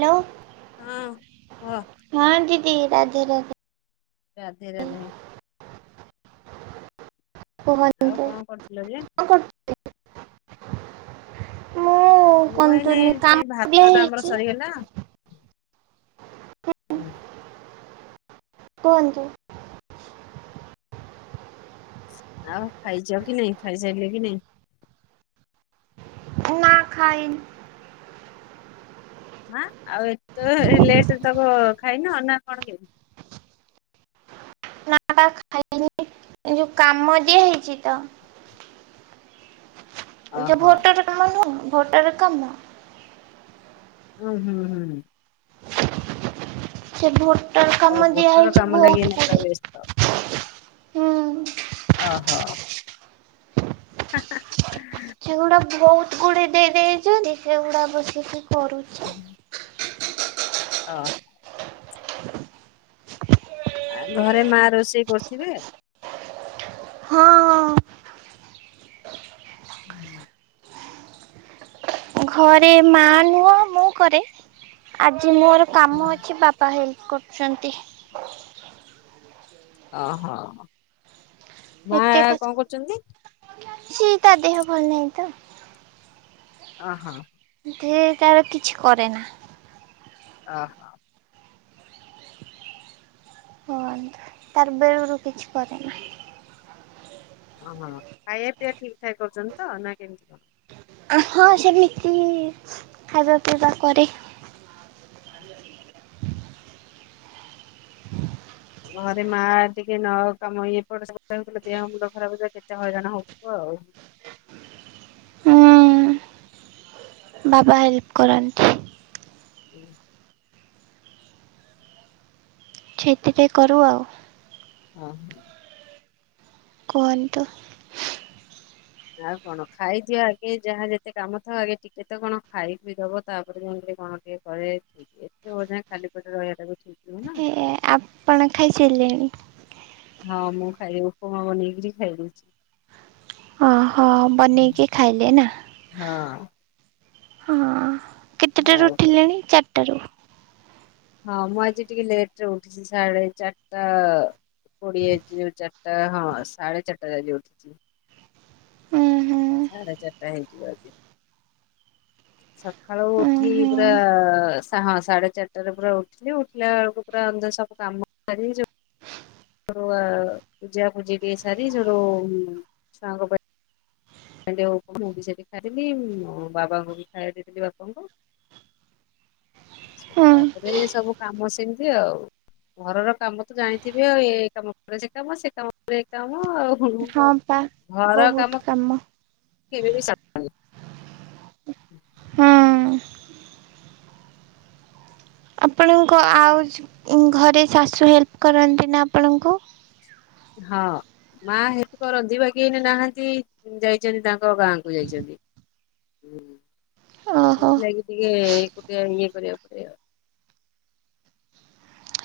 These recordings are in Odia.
ହ୍ୟାଲୋ। ହଁ କୁହ। ଦି ରାଧେ ରାଧେ। ରାଧେ ରାଧେ। କୁହନ୍ତୁ ଆଉ କଣ କରୁଥିଲ ଯେ। କଣ କରୁ ମୁଁ ମୁଁ ଏଇ ନେ କୁହନ୍ତୁନି ସେଇ କାମ ଦିଆ ଭାତ ଟା ଆମର ହେଇଛି ସରିଗଲା ହୁଁ। କୁହନ୍ତୁ। ଆଉ ଖାଇଛ କି ନାଇଁ ଖାଇସାରିଲେ କି ନାଇଁ। ନା ଖାଇନି। ହଁ ଆଉ ଏତେ ଲେଟ ତ ଖାଇନି ନା କଣ କେମିତି। ନା ବା ଖାଇନି ଯୋଉ କାମ ଦିଆ ହେଇଛି ତ। ଯ ଓହୋ ଭୋଟର କାମ ନୁହେଁ। ଭୋଟର କାମ। ହୁଁ ହୁଁ ହୁଁ ହୁଁ। ସେ ଭୋଟ ଆ ଭୋଟର କାମ ଲାଗି ଏଇନା ପୁରା ବ୍ୟସ୍ତ। ହଁ ଅ ହୋ। ସେଗୁଡା ବହୁତ। ଗୁଡେ ଦେଇ ଦେଇେ ଚନ୍ତି ସେଗୁଡା ବସିକି କ କରୁଛି। ହଁ। [unintelligible] ଆ ଘରେ ମା ରୋଷେଇ କରୁଥିବେ? ହଁ ହଁ। ହୁଁ ଘରେ ମା ନୁହଁ ମୁଁ କରେ ଆ ଯେ ମୋର କାମ ଅଛି ବାପା ହେଲ୍ପ କରୁଛନ୍ତି। ଅ ହଁ ମା ଏତେ କଣ କରୁଛନ୍ତି। ସେ ତା ଦେହ ଭଲ ନାହିଁ ତ ହ ହଁ ଥି ତାର କିଛି କରେ ନା ହ ହ ହ ତାରବେଳରୁୁ କିଛି ପରେନା। ଓହୋ ଖାଇବା ପିଇବା ଠିକ ଠାକ କରୁଛନ୍ତି ତ ନା କେମିତି କର? ହଁ ସେମିତି ଖାଇବା ପିଇବା କରେ। ହୁଁ। ଘରେ ମା ଟିକେ ନ କାମ ଇଏପଟେ ହେଉଥିଲା ଦେହ ମୁୂଣ୍ଡ ଖରାପ ହେ କେତେ ହଇରାଣ ହଉଥିବ ଆଉ। ହୁଁ। ବାବା ହେଲ୍ପ କରନ୍ତି। ସେତିରେେ କରୁ ଆଉ। ହ ହୋ କୁହନ୍ତୁ। ଆଉ କଣ ଖାଇଦିଅ ଆଗେ ଯାହା ଯେତେ କାମ ଥବ ଆଗେ ଟିକେ ତ କଣ ଖାଇ ପିଇ ଦବ ତାପରେ ଯାଇି କଣ ଟିକେ କରେ ଏତେ ବଢା ଖାଲି ପେଟ ରହିବା ବ ହେ ଆପଣ ଖାଇସାରିଲେଣି? ହଁ ମୁଁ ଖାଇ ଉପମା ବନେଇକିରି ଖାଇ ଦେଇଛି। ଓହୋ ବନେଇକି ଖାଇଲେ ନା। ହଁ। ହଁ। କେତେଟାରୁ ଆଉ କଣ। ଉଠିଲେଣି ଚାରିଟାରୁ। ହଁ ମୁଁ ଆଜି ଟିକେ ଲେଟ ରେ ଉଠିଛି ସାଢେ ଚାରିଟା କୋଡି ଆ ଯୋଉ ଚାରିଟା ହଁ ସାଢେ ଚାରିଟା ଆଜି ଉଠିଛି। ହୁଁ ହୁଁ ବାଜି। ସକାଳୁ ହୁଁ ଉଠି ହୁଁ ପୁରାଁ ସାଢେ ଚାରିଟାରେ ପୁରା ଉଠିଲି ଉଠିଲା ବେଳକୁ ପୁରା ଅନ୍ଧ ସବୁ କାମ ସ ପୂଜା ପୂଜି ଟିକେ ସାରି ଯୋଉ ସାଙ୍ଗ ପାଇଁ। ସେ ଜଉ ମୁଁ ବି ସେଠି ଖାଇଥିଲି ମୋ ବାବାଙ୍କୁ ବି ଖାଇ ଦେଇଥିଲି ବାପାଙ୍କୁ [inaudible] ସେ ହୁଁ ତାପରେ ସବୁ କାମ ସେମିତି ଆଉ ଘରର କାମ ତ ଜାଣିଥିବେ ଆଉ ଏ କାମ ପରେ ସେ କାମ ସେ କାମ ପରେ ଏ କାମ ଆଉ ହଁ ପା ଘର କାମ ବହୁତ କ କେବେ ବି [unintelligible] [inaudible] ହଁ ଆପଣଙ୍କ ଆଉ ଘରେ ଶାଶୁ ହେଲ୍ପ କରନ୍ତି ନା ଆପଣଙ୍କୁ? ହଁ ମା ହେଲ୍ପ କରନ୍ତି ବାକି ଏଇନା ନାହାନ୍ତି ଯାଇଛନ୍ତି ତାଙ୍କ ଗାଁ କୁ ଯାଇଛନ୍ତିଁ। ଓହୋ ସେଥିଲାଗି ଟିକେ ଏକୁଟିଆ ଇଏ କରିବାକୁ [inaudible]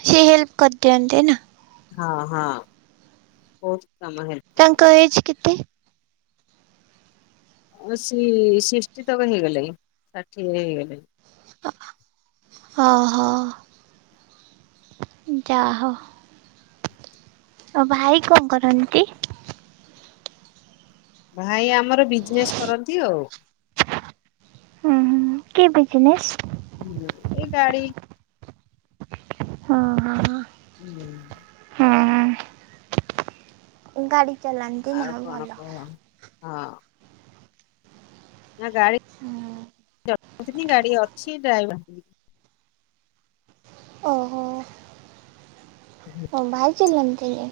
ସିଏ ହେଲ୍ପ କରିଦିଅନ୍ତି ନା। ହଁ ହଁ। କାମ ହେଲ୍ପ କରନ୍ତି। ତାଙ୍କ ଏଜ କେତେ? ସି ସିଷ୍ଟିତକ ହେଇଗଲାଣି ଷାଠିଏ ହେଇଗଲେଣି। ଓ ହୋ [inaudible] ଯାହଉ। ଆଉ ଭାଇ କଣ କରନ୍ତି? ଭାଇ ଆମର ବିଜନେସ୍ କରନ୍ତି ଆଉ। ହୁଁ ହୁ କି ବିଜନେସ୍? ଏଇ ଗାଡ଼ି ହଁ ହଁ ହଁ। ହୁଁ। ଗାଡି। ଚଲାନ୍ତି ନା ଆଉ ହଉ କଣ ଭଲ। କୁହ? ହଁ। ନା ଗାଡ଼ି ଗାଡି ଅଛି ଡ୍ରାଇଭର ଓହୋ। ଓ ଭାଇ ଚଲାନ୍ତିନି?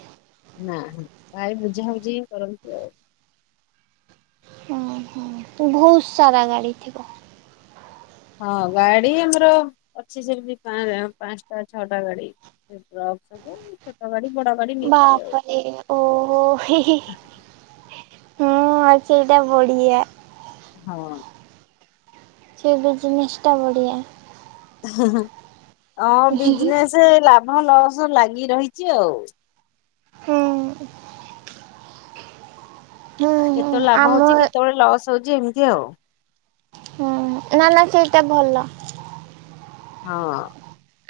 ନା ହ ଭାଇ ବୁଝାବୁଝି ହିଁ କରନ୍ତି ଆଉ। ହୁଁ ହୁଁ ବହୁତ ସାରା ଗାଡି ଥିବ। ହଁ ଗାଡି ଆମର ଅଛି ସେମିତି ପା ପାଞ୍ଚଟା ଛଅଟା ଗାଡି ଟ୍ରକ୍ ସବୁ ଛୋଟ ଗାଡି। ବଡ ଗାଡି ମିକ୍ସ ବାପ୍ରେ ଓହୋ ହୀ [unintelligible] ହୁଁ ଆଉ ସେଇଟା ବଢିଆ। ହଁ। ସେଇବେ ଜିନିଷଟା ବଢ଼ଆ। [unintelligible] ହଁ ବିଜିନେସ୍ ଲା ଭଲସ ଲାଗି ରହିଚି ଆଉ। ହୁଁ ହୁଁ କେତେବେଳେ ଲାଭ ଆମ ହୋଉଚି କେତେବେଳେ ଲସ୍ [unintelligible] ଉଛି ଏମିତି ଆଉ [inaudible] ହୁଁ ନା ନା ସେଇଟା ଭଲ ହଁ।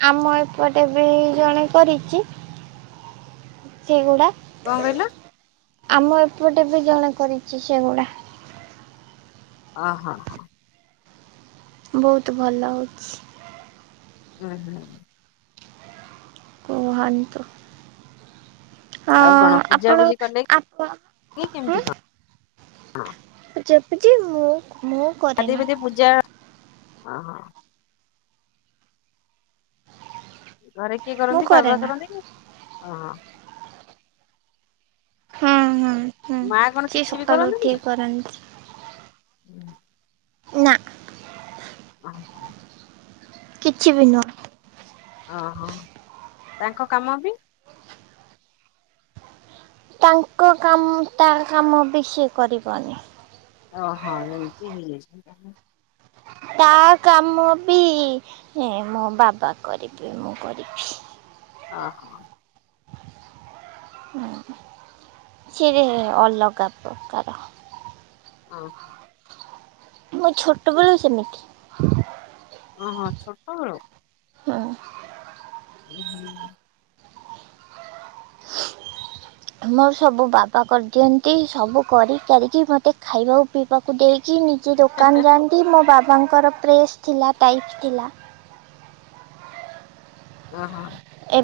ଆମ ଏପଟେ ବି ଜଣେ କରିଚି। ସେଇଗୁଡା କଣ କହିଲ? ଆମ ଏପଟେ ବି ଜଣେ କରିଚି ସେଗୁଡା ହଁ ହଁ ହଁ। ବୋହୁତ ଭଲ ଲାଗୁଚି। ହୁଁ ହୁଁ। କୁହନ୍ତୁ। ଆଉ ହଁ କଣ ପୂଜା ଆପଣ ପୂଜି କଲେ ଆପଣ କେମତି କଣ ହଁ। ଜପୁଚି ମୁଁ ମୁଁ ଗାଧେଇ କରେନା। ପାଧେଇ ପୂଜା ଓହୋ। ଘରେ କିଏ ମୁଁ କରନ୍ତି, ବାବା କରେନା କରନ୍ତି ହୁଁ, ହୁଁ। ହୁଁ ମା କଣ ସିଏ କିଛି ବି ସକାଳୁ କରନ୍ତିନି? ଉଠିକି କରନ୍ତି। [inaudible] ନା। [unintelligible] କିଛି ବି ନୁହଁ। ଓହୋ ତାଙ୍କ କାମ ବି ତାଙ୍କ କାମ ତା କାମ ବି ସିଏ କରିବନି। ଓହୋ ଏମିତି ହେଇଯାଇଚି ତାହେଲେ। ତା କାମ ବି ମୋ ବାବା କରିବେ ମୁଁ କରିବି। ଓ ହ। [inaudible] ସେରେ ଅଲଗା ପ୍ରକାର। ହଁ। ମୁଁ ଛୋଟ ବେଳୁ ସେମିତି। ଓହଁ ଛୋଟ ବେଳୁ। ହଁ। [inaudible] [inaudible] ମୋର ସବୁ ବାବା କରିଦିଅନ୍ତି ସବୁ କରି କାରିକି ମତେ ଖାଇବାକୁ ପିଇବାକୁ ଦେଇ କି ନିଜେ ଦୋକାନ ଯାଆନ୍ତି, ମୋ ବାବା ତାଙ୍କର ପ୍ରେସ୍ ଥିଲା, ଟାଇପ୍ ଥିଲା। ଓ ହୋ।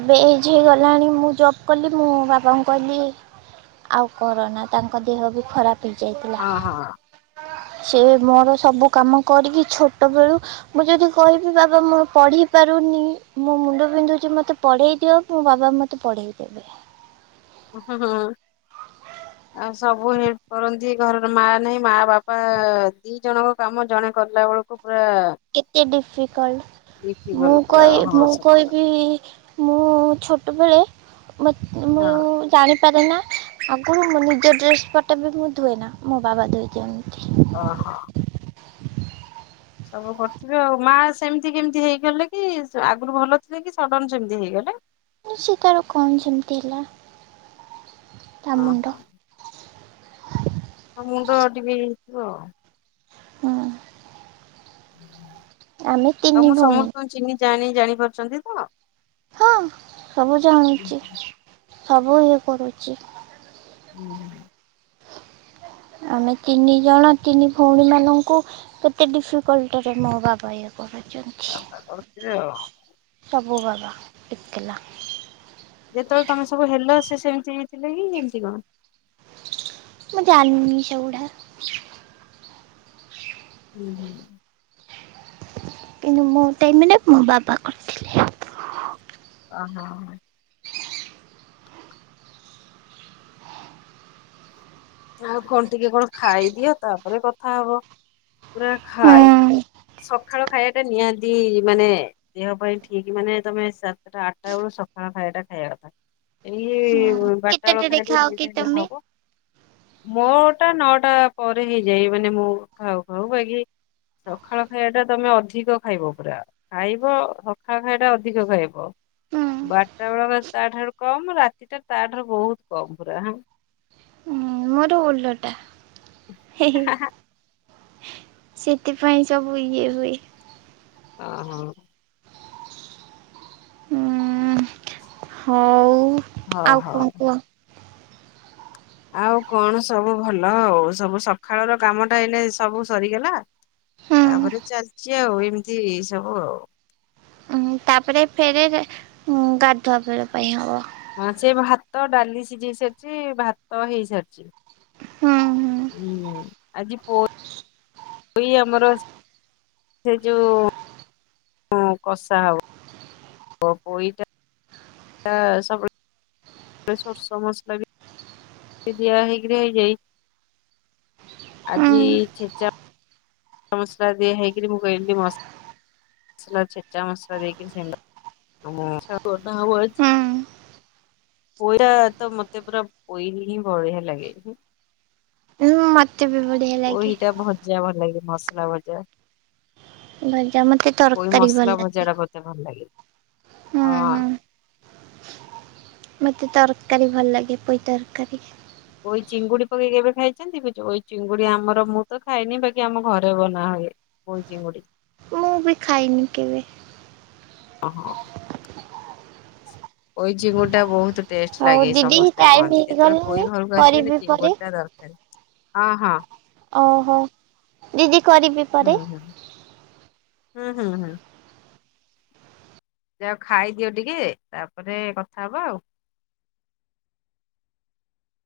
ଏବେ ଏଜ୍ ହେଇଗଲାଣି ମୁଁ ଜବ୍ କଲି ମୁଁ ବାବାଙ୍କୁ କହିଲି ଆଉ କରନା ତାଙ୍କ ଦେହ ବି ଖରାପ ବି ହେଇ ଯାଇଥିଲା। ହଁ ହଁ ସେ ମୋର ସବୁ କାମ କରିକି ଛୋଟ ବେଳୁ ମୁଁ ଯଦି କହିବି ବାବା ମୁଁ ପଢି ପାରୁନି ମୋ ମୁଣ୍ଡ ବିନ୍ଧୁଛି ମତେ ପଢ଼େଇ ଦିଅ ମୋ ବାବା ମୋତେ ପଢ଼େଇ ଦେବେ। ହଁ ହୁଁ ଆଉ ସବୁ ହେଲ୍ପ କରନ୍ତି ଘରର ମା ନାଇଁ ମା ବାପା ଦି ଜଣଙ୍କ କାମ ଜଣେ କଲା ବେଳକୁ। ପୁରା କେତେ ଡିଫିକଲ୍ଟ ମୁଁ ବିକିଗଲୁ କ ପୁରା ହଁ ମୁଁ ସତ କଥା କହିବି ମୁଁ ଛୋ ଟବେଳେ। ମତ ହଁ। ମୁଁ-ଉ-ଉ ଜାଣି ପାରେନା ଆଗରୁ ମୁଁ ନିଜ ଡ୍ରେସ ପଟା ବି ମୁଁ ଧୁଏ ନା ମୋ ବାବା ଧୋଇଦିଅନ୍ତି। ଓ ହୋ। [inaudible] ସବୁ କରିଥିବେ ଆଉ ମା ସେମିତି କେମିତି ହେଇଗଲେ କି ଆଗରୁ ଭଲ ଥିଲେ କି ସଡନ ସେମିତି ହେଇଗଲେ। ସେତେବେଳ କୁ ଙ୍କ ସେମିତି ହେଲା। ଓ ହଁ। ହଁ ଆଉ ମୁଣ୍ଡ ଟିକେ ହେଇଥିବ ଆଉ। ହଁ ହୁଁ ଆମେ ତିନି ଭଉଣୀ। ଜାଣି ଜାଣିପାରୁଛନ୍ତି ତ। ହଁ ସବୁ ଜାଣୁଛି। ହୁଁ ସବୁ ଇଏ କରୁଛି। ହୁଁ ଆମେ ତିନି ଜଣ ତିନି ଭଉଣୀ ମାନଙ୍କୁ କେତେ ଡିଫିକଲ୍ଟ ରେ ମୋ ବାବା। କରୁଛନ୍ତି ବାବା କରୁଥିବେ ଆଉ। ମୋ ବାବା ଏକେଲା। ଯେତେବେଳେ ତମେ ସବୁ ହେଲ ସେ ସେମିତି ହୋଇଥିଲେ କି କେମତି କଣ ମୁଁ ଜାଣିନି ସେଗୁଡା। ହୁଁ ହୁଁ କିନ୍ତୁ ମୋଟାଇ ମାନେ ମୋ ବାବା କରିଥିଲେ [unintelligible] ହଁ ହଁ ଆଉ କଣ ଟିକେ କଣ ଖାଇଦିଅ ତାପରେ କଥା ହବ ପା ଖାଇ ସକାଳ ଖାଇବା କୁ ସେଟା ନିହାତି ମାନେ ଦେହ ପାଇଁ ଠିକ ମାନେ ତମେ ସାତଟା ଆଠଟା ବେଳୁ ସକାଳ ଖାଇବାଟା ଖାଇବା କଥା ହୁଁ ଏଇ ବାଟା ବେଳ କେତେଟା ଖାଇଲେ ଦେଖାଅ କି ହେଲେ ତମେ? ହବ [unintelligible] ମୋଟା ନଅଟା ପରେ ହେଇଯାଏ ମାନେ ମୁଁ ଖାଉ ଖାଉ ହୁଏକି ସକାଳ ଖାଇବା ଟା ତମେ ଅଧିକ ଖାଇବ ପୁରା ଖାଇବ ସକାଳ ଖାଇବା ଟା ଅଧିକ ଖାଇବ ହୁଁ ବାରଟା ବେଳ ତା ଠାରୁ କମ ରାତିଟା ତା ଠାରୁ ବହୁତ କମ ପୁରା। ହଁ ମୋର ଓଲଟା। ହେ ହେ ହା ହା ସେଥିପାଇଁ ସବୁ ଇଏ ହୁଏ ହଁ ହଁ ହଉ ହଉ। ଆଉ ହଉ। କଣ କୁହ। ଆଉ କଣ ସବୁ ଭଲ ଆଉ ସବୁ ସକାଳର କାମଟା ଏଇନେ ସବୁ ସରିଗଲା ତାପରେ ଚାଲିଛି ଆଉ ଏମିତି ସବୁ ଆଉ। ହୁଁ ତାପରେ ଫେରେ ଉଁ ଗାଧୁଆ ବେଲ ପାଇଁ ହବ। ହଁ ସେ ଭାତ ଡାଲି ସିଝେଇ ସାରିଛି ଭାତ ହେଇ ସାରିଛି। ହୁଁ ହୁଁ ଆଜି ପୋ- ହଇ ଆମର। ସେ ଯୋଉ ହଁ କଷା ହବ। ହଁ ପଇଟା ତା ସବୁବେଳେ। ସେ ସୋରିଷ ମସଲା ବି। ଦିଆ ହେଇକି ହେଇଯାଏ ହୁଁ ଆଜି ଛେଚା ମସଲା ଦି ହେଇକରି ମୁଁ କହି ମସଲା ଛେଚା ମସଲା ଦେଇକରି ହୁଁ ହୁଁ। ପୋଇ ତ ମତେ ପୁର ପୋଇ ହିଁ ବଢ଼ିଆ ଲାଗେ [unintelligible] ମତ [unintelligible] ମତେ ବି ବଢ଼ିଆ ଲାଗେ- ଲାଗି ମସଲା ବଜା- ଭଜା ମତେ ତରକାରୀ ଭଲ ଭଜା ଲାଗେ- ଟା ମତେ ଭଲ ଲାଗେ। ହୁଁ ହୁଁ ହଁ ମତେ ତରକାରୀ ଭଲ ଲାଗେ ପଇ ତରକାରୀ ଇ ଚିଙ୍ଗୁଡ଼ି ପକେଇ କେବେ ଖାଇଛନ୍ତି ବୁ ଚିଙ୍ଗୁଡ଼ି ଆମର ମୁଁ ତ ଖାଇଏନି ବାକି ଆମ ଘରେ ବନା ହୁଏ ଚିଙ୍ଗୁଡ଼ି ମୁଁ ବି ଖାଇନି କେବେ- ଓ ହୋ ଇ ଚିଙ୍ଗୁଡ଼ି ଟା ବହୁତ- ଟେଷ୍ଟ ହଉ ଲାଗେ ଦିଦି ସମସ୍ତେ ଟାଇମ କହନ୍ତି ଯେତେବେଳେ ହେଇଗଲାଣି ପୋଇ ଘରକୁ ଆସିବେନି କରିବି ପରେ ଚିଙ୍ଗୁଡ଼ି ଟା ଦରକାର- ହଁ ହଁ ଓହୋ ଦିଦି କରିବି ପରେ- ହୁଁ ହୁଁ ହୁଁ ହୁଁ ହୁଁ ଯଉ ଖାଇଦିଅ ଟିକେ ତାପରେ କଥା ହବ ଆଉ